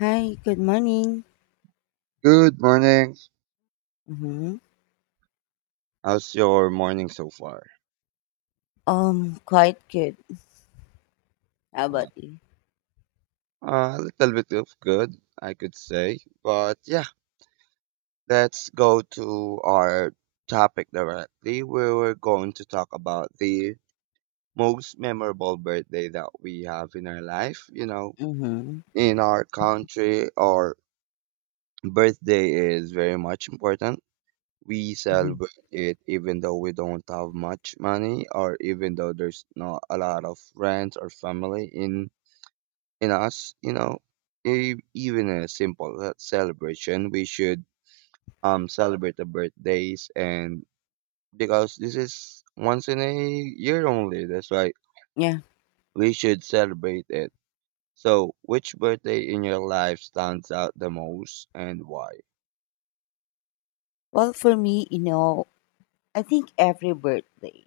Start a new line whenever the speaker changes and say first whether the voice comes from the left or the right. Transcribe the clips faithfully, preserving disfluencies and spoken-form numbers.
left: Hi, good morning.
right: Good morning.
left: Mm-hmm.
right: How's your morning so far?
left: Um, quite good. How
right: Uh,
left: about you?
right: a little bit of good, I could say. But yeah, let's go to our topic directly. Where We're going to talk about the most memorable birthday that we have in our life. You know,
left: Mm-hmm.
right: in our country, our birthday is very much important. We
left: Hmm.
right: celebrate it even though we don't have much money or even though there's not a lot of friends or family in in us, you know, e- even a simple uh, celebration, we should um celebrate the birthdays and because this is once in a year only, that's why
left: Yeah.
right: we should celebrate it. So, which birthday in your life stands out the most and why?
left: Well, for me, you know, I think every birthday,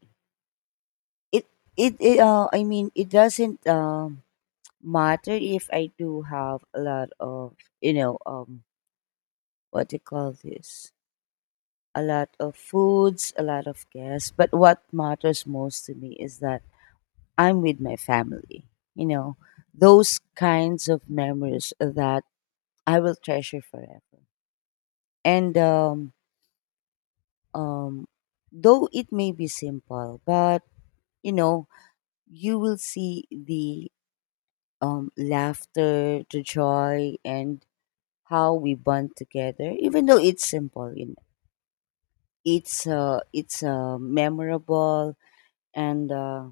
left: it it, it uh, I mean, it doesn't um matter if I do have a lot of you know um what do you call this a lot of foods, a lot of guests, but what matters most to me is that I'm with my family. You know, those kinds of memories that I will treasure forever. And um, um, though it may be simple, but you know, you will see the um, laughter, the joy, and how we bond together. Even though it's simple, you know, it's uh, it's uh, memorable. And uh,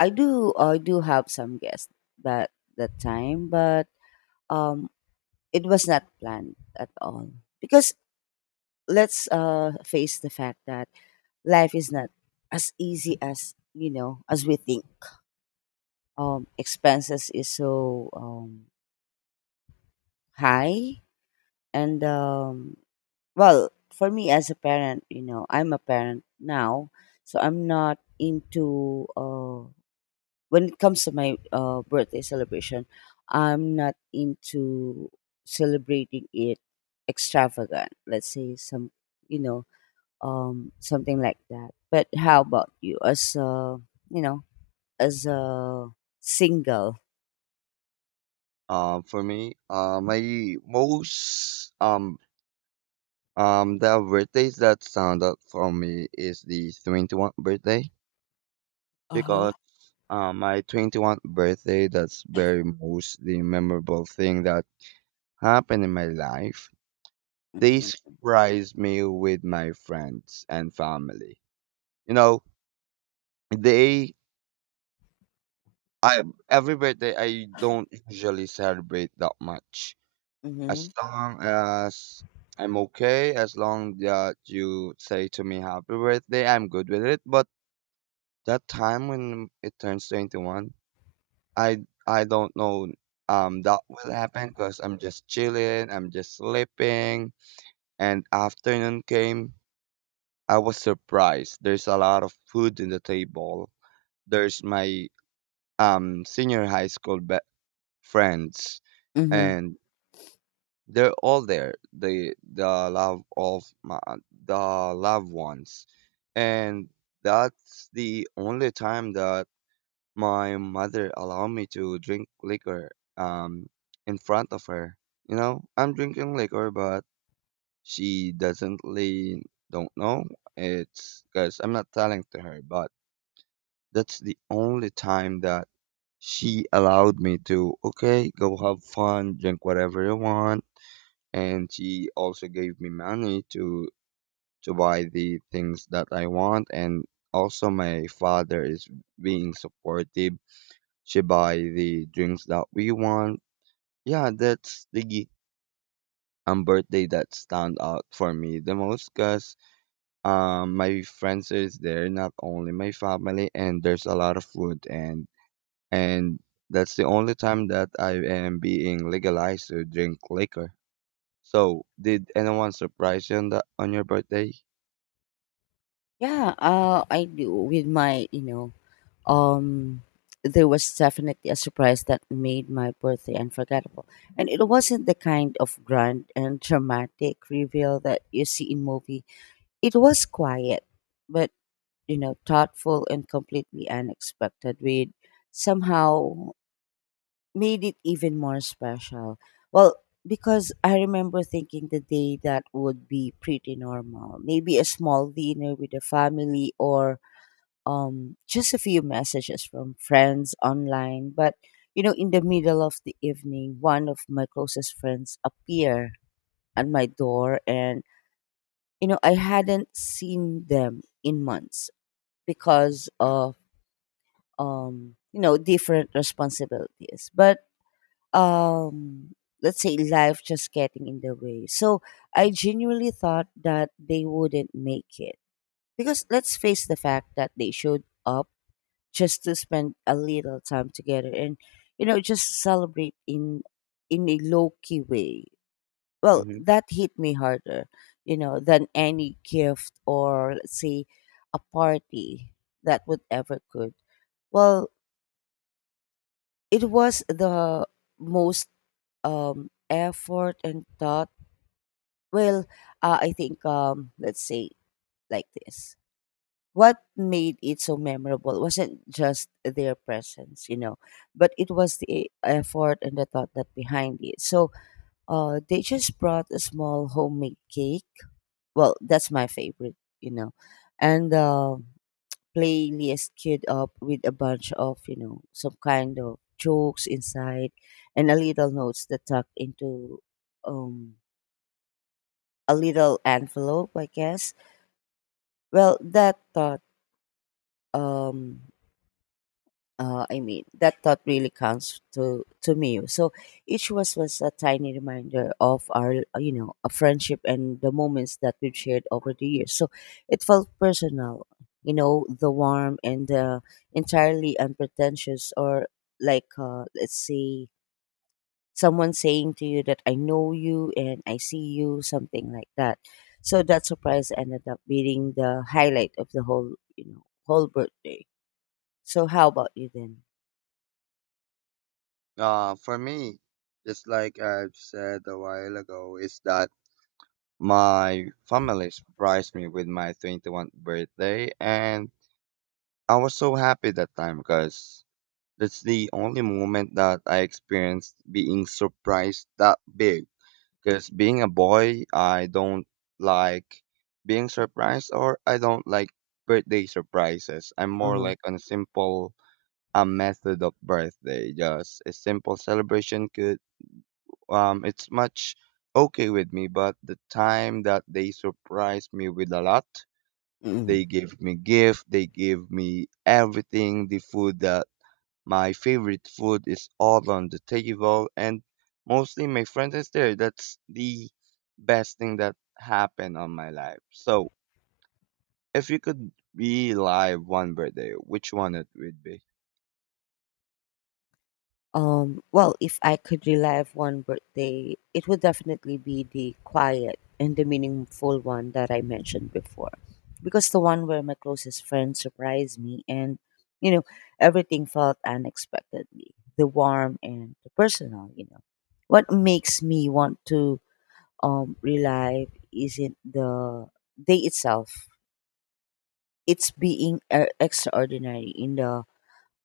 left: I do I do have some guests that that time, but um, it was not planned at all because let's uh, face the fact that life is not as easy as you know as we think. Um, expenses is so um, high, and um, well, for me as a parent, you know, I'm a parent now, so I'm not into uh, when it comes to my uh, birthday celebration. I'm not into celebrating it extravagant. Let's say some, you know, um, something like that. But how about you? As uh, you know, As a single.
right: Um, for me, uh, my most um um the birthdays that stand out for me is the twenty-first birthday
left: Uh-huh.
right: because Uh, my twenty-first birthday, that's very most the memorable thing that happened in my life. They
left: Mhm.
right: surprised me with my friends and family. You know, they I every birthday I don't usually celebrate that much. As
left: Mhm.
right: long as I'm okay, as long that you say to me happy birthday, I'm good with it. But that time when it turns twenty-one, I I don't know um that will happen because I'm just chilling, I'm just sleeping, and afternoon came. I was surprised. There's a lot of food in the table. There's my um senior high school be- friends,
left: Mhm.
right: and they're all there. The the love of my the loved ones, and that's the only time that my mother allowed me to drink liquor um in front of her. You know, I'm drinking liquor, but she doesn't really don't know. It's because I'm not telling to her, but that's the only time that she allowed me to, okay, go have fun, drink whatever you want. And she also gave me money to to buy the things that I want, and also my father is being supportive. She buy the drinks that we want. Yeah, that's the um birthday that stand out for me the most because um my friends is there, not only my family, and there's a lot of food and and that's the only time that I am being legalized to drink liquor. So, did anyone surprise you on that on your birthday?
left: Yeah, uh, I do with my, you know, um there was definitely a surprise that made my birthday unforgettable. And it wasn't the kind of grand and dramatic reveal that you see in movie. It was quiet, but you know, thoughtful and completely unexpected with somehow made it even more special. Well, because I remember thinking the day that would be pretty normal. Maybe a small dinner with the family or um just a few messages from friends online, but you know, in the middle of the evening, one of my closest friends appeared at my door and you know, I hadn't seen them in months because of um you know, different responsibilities. But um let's say life just getting in the way, so I genuinely thought that they wouldn't make it because let's face the fact that they showed up just to spend a little time together and you know just celebrate in in a low-key way. Well,
right: Mm-hmm.
left: that hit me harder, you know, than any gift, or let's say a party that would ever could. Well, it was the most um, effort and thought? Well, uh, I think um, let's say like this. What made it so memorable wasn't just their presence, you know, but it was the effort and the thought that behind it. So uh, they just brought a small homemade cake. Well, that's my favorite, you know, and uh, playlist queued up with a bunch of, you know, some kind of jokes inside and a little notes that tucked into um a little envelope, I guess. Well, that thought, um, uh, I mean, that thought really counts to to me. So each was was a tiny reminder of our, uh, you know, a friendship and the moments that we've shared over the years. So it felt personal, you know, the warm and the entirely unpretentious, or like, uh, let's say, someone saying to you that I know you and I see you, something like that. So that surprise ended up being the highlight of the whole, you know, whole birthday. So how about you then?
right: Uh, for me, just like I've said a while ago, is that my family surprised me with my twenty-first birthday, and I was so happy that time because that's the only moment that I experienced being surprised that big. Because being a boy, I don't like being surprised, or I don't like birthday surprises. I'm more
left: Uh-huh.
right: like on a simple a method of birthday, just a simple celebration could um, it's much okay with me. But the time that they surprise me with a lot, they give me gift, they give me everything, the food that my favorite food is all on the table, and mostly my friends is there. That's the best thing that happened on my life. So, if you could be live one birthday, which one it would be?
left: Um, well, if I could relive one birthday, it would definitely be the quiet and the meaningful one that I mentioned before. Because the one where my closest friend surprised me and, you know, everything felt unexpectedly the warm and the personal, you know. What makes me want to um, relive isn't the day itself, it's being uh, extraordinary in the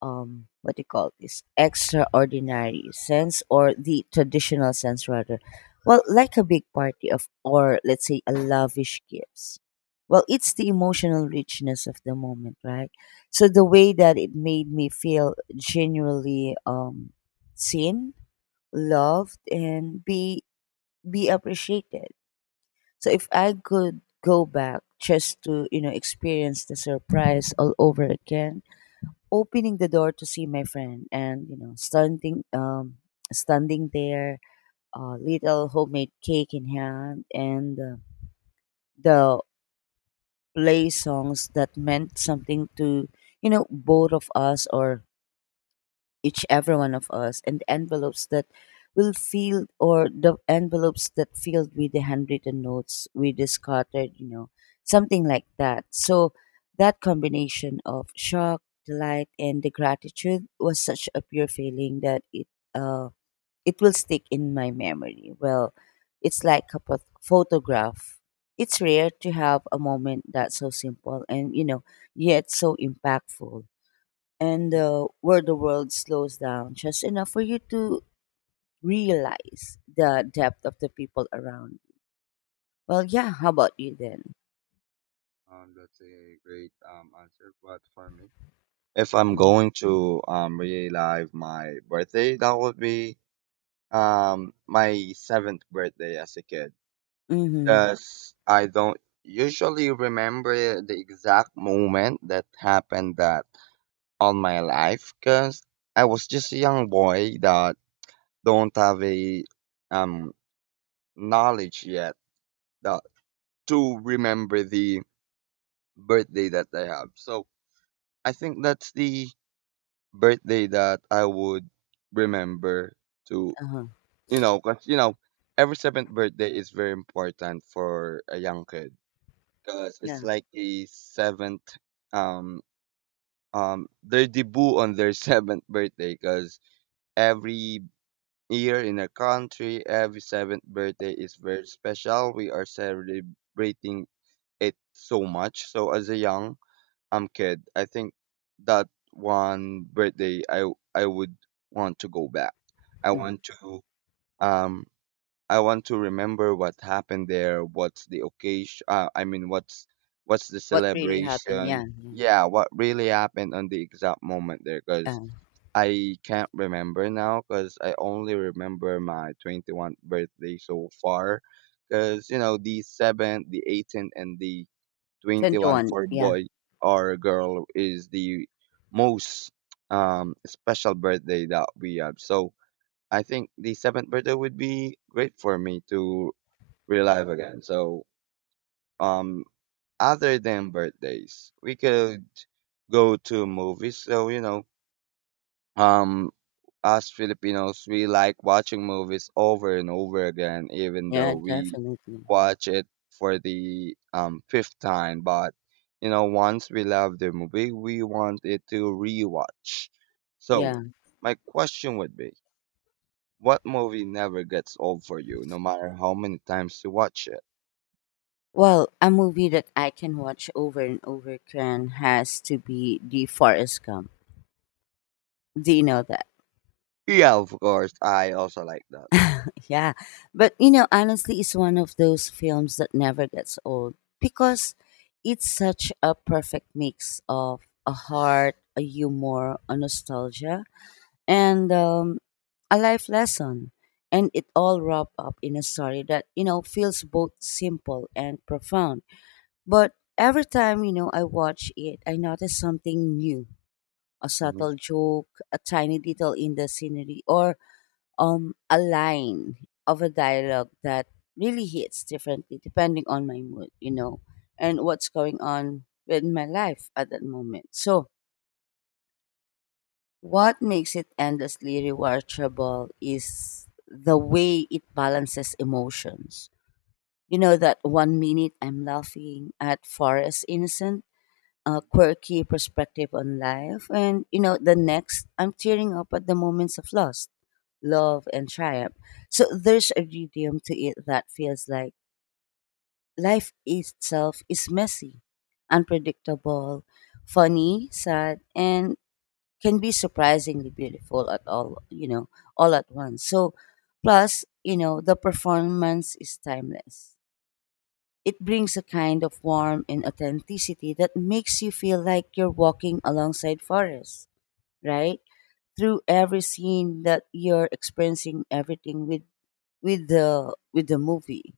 left: um what do you call this extraordinary sense or the traditional sense rather. Well, like a big party of, or let's say, a lavish gifts. Well, it's the emotional richness of the moment, right? So the way that it made me feel genuinely um seen, loved and be be appreciated. So if I could go back just to you know experience the surprise all over again, opening the door to see my friend and you know standing um standing there, uh, little homemade cake in hand and uh, the play songs that meant something to you know both of us or each every one of us, and envelopes that will feel, or the envelopes that filled with the handwritten notes we discarded, you know, something like that. So that combination of shock, delight and the gratitude was such a pure feeling that it uh it will stick in my memory. Well, it's like a pot- photograph. It's rare to have a moment that's so simple and you know yet so impactful, and
right: Mhm.
left: uh, where the world slows down just enough for you to realize the depth of the people around you. Well, yeah, how about you then?
right: Um, that's a great um answer, but for me, if I'm going to um relive my birthday, that would be um my seventh birthday as a kid,
left: Mm-hmm.
right: because I don't usually remember the exact moment that happened that on my life, because I was just a young boy that don't have a um knowledge yet that to remember the birthday that I have. So I think that's the birthday that I would remember to.
left: Uh-huh.
right: You know, because, you know, every seventh birthday is very important for a young kid because it's
left: Yeah.
right: like a seventh, um, um, their debut on their seventh birthday, because every year in our country, every seventh birthday is very special. We are celebrating it so much. So as a young um kid, I think that one birthday I I would want to go back. I
left: Hmm.
right: want to um I want to remember what happened there, what's the occasion, uh, I mean, what's what's the
left: What really happened?
right: celebration?
left: Yeah.
right: Yeah, what really happened on the exact moment there,
left: Yeah.
right: because
left: Uh,
right: I can't remember now, because I only remember my twenty-first birthday so far, because you know the seventh, the eighteenth, and the twenty-one
left: twenty-one.
right: for
left: Yeah.
right: boy or girl is the most um special birthday that we have. So I think the seventh birthday would be great for me to relive again. So, um, other than birthdays, we could go to movies. So, you know, um, us Filipinos, we like watching movies over and over again, even though
left: Yeah,
right: we
left: definitely.
right: watch it for the um fifth time. But you know, once we love the movie, we want it to rewatch.
left: Yeah.
right: So, my question would be, what movie never gets old for you, no matter how many times you watch it?
left: Well, a movie that I can watch over and over again has to be The Forest Gump. Do you know that?
right: Yeah, of course. I also like that.
left: Yeah. But you know, honestly, it's one of those films that never gets old because it's such a perfect mix of a heart, a humor, a nostalgia, and um, a life lesson. And it all wrapped up in a story that, you know, feels both simple and profound. But every time, you know, I watch it, I notice something new, a
right: Hmm.
left: subtle joke, a tiny detail in the scenery, or um, a line of a dialogue that really hits differently depending on my mood, you know, and what's going on with my life at that moment. So, what makes it endlessly rewatchable is the way it balances emotions. You know, that one minute I'm laughing at Forest Innocent uh, quirky perspective on life. And, you know, the next, I'm tearing up at the moments of loss, love, and triumph. So there's a rhythm to it that feels like life itself is messy, unpredictable, funny, sad, and can be surprisingly beautiful at all, you know, all at once. So, plus, you know, the performance is timeless. It brings a kind of warmth and authenticity that makes you feel like you're walking alongside forest, right? Through every scene that you're experiencing everything with with the with the movie.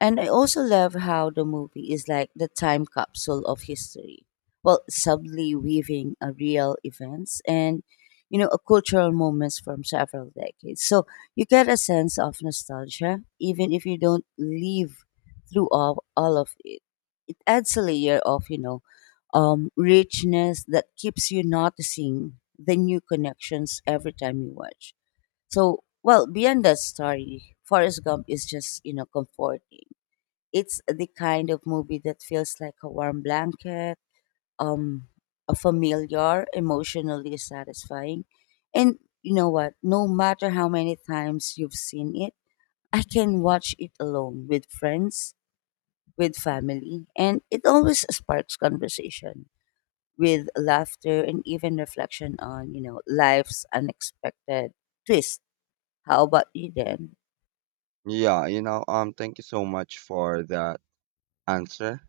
left: And I also love how the movie is like the time capsule of history. Well, subtly weaving a real events and you know, a cultural moments from several decades. So you get a sense of nostalgia, even if you don't live through all, all of it adds a layer of you know um, richness that keeps you noticing the new connections every time you watch. So, well, beyond that story, Forrest Gump is just you know comforting. It's the kind of movie that feels like a warm blanket, um, a familiar, emotionally satisfying, and you know what? No matter how many times you've seen it, I can watch it alone with friends, with family, and it always sparks conversation with laughter and even reflection on, you know, life's unexpected twist. How about you, then?
right: Yeah, you know, um, thank you so much for that answer.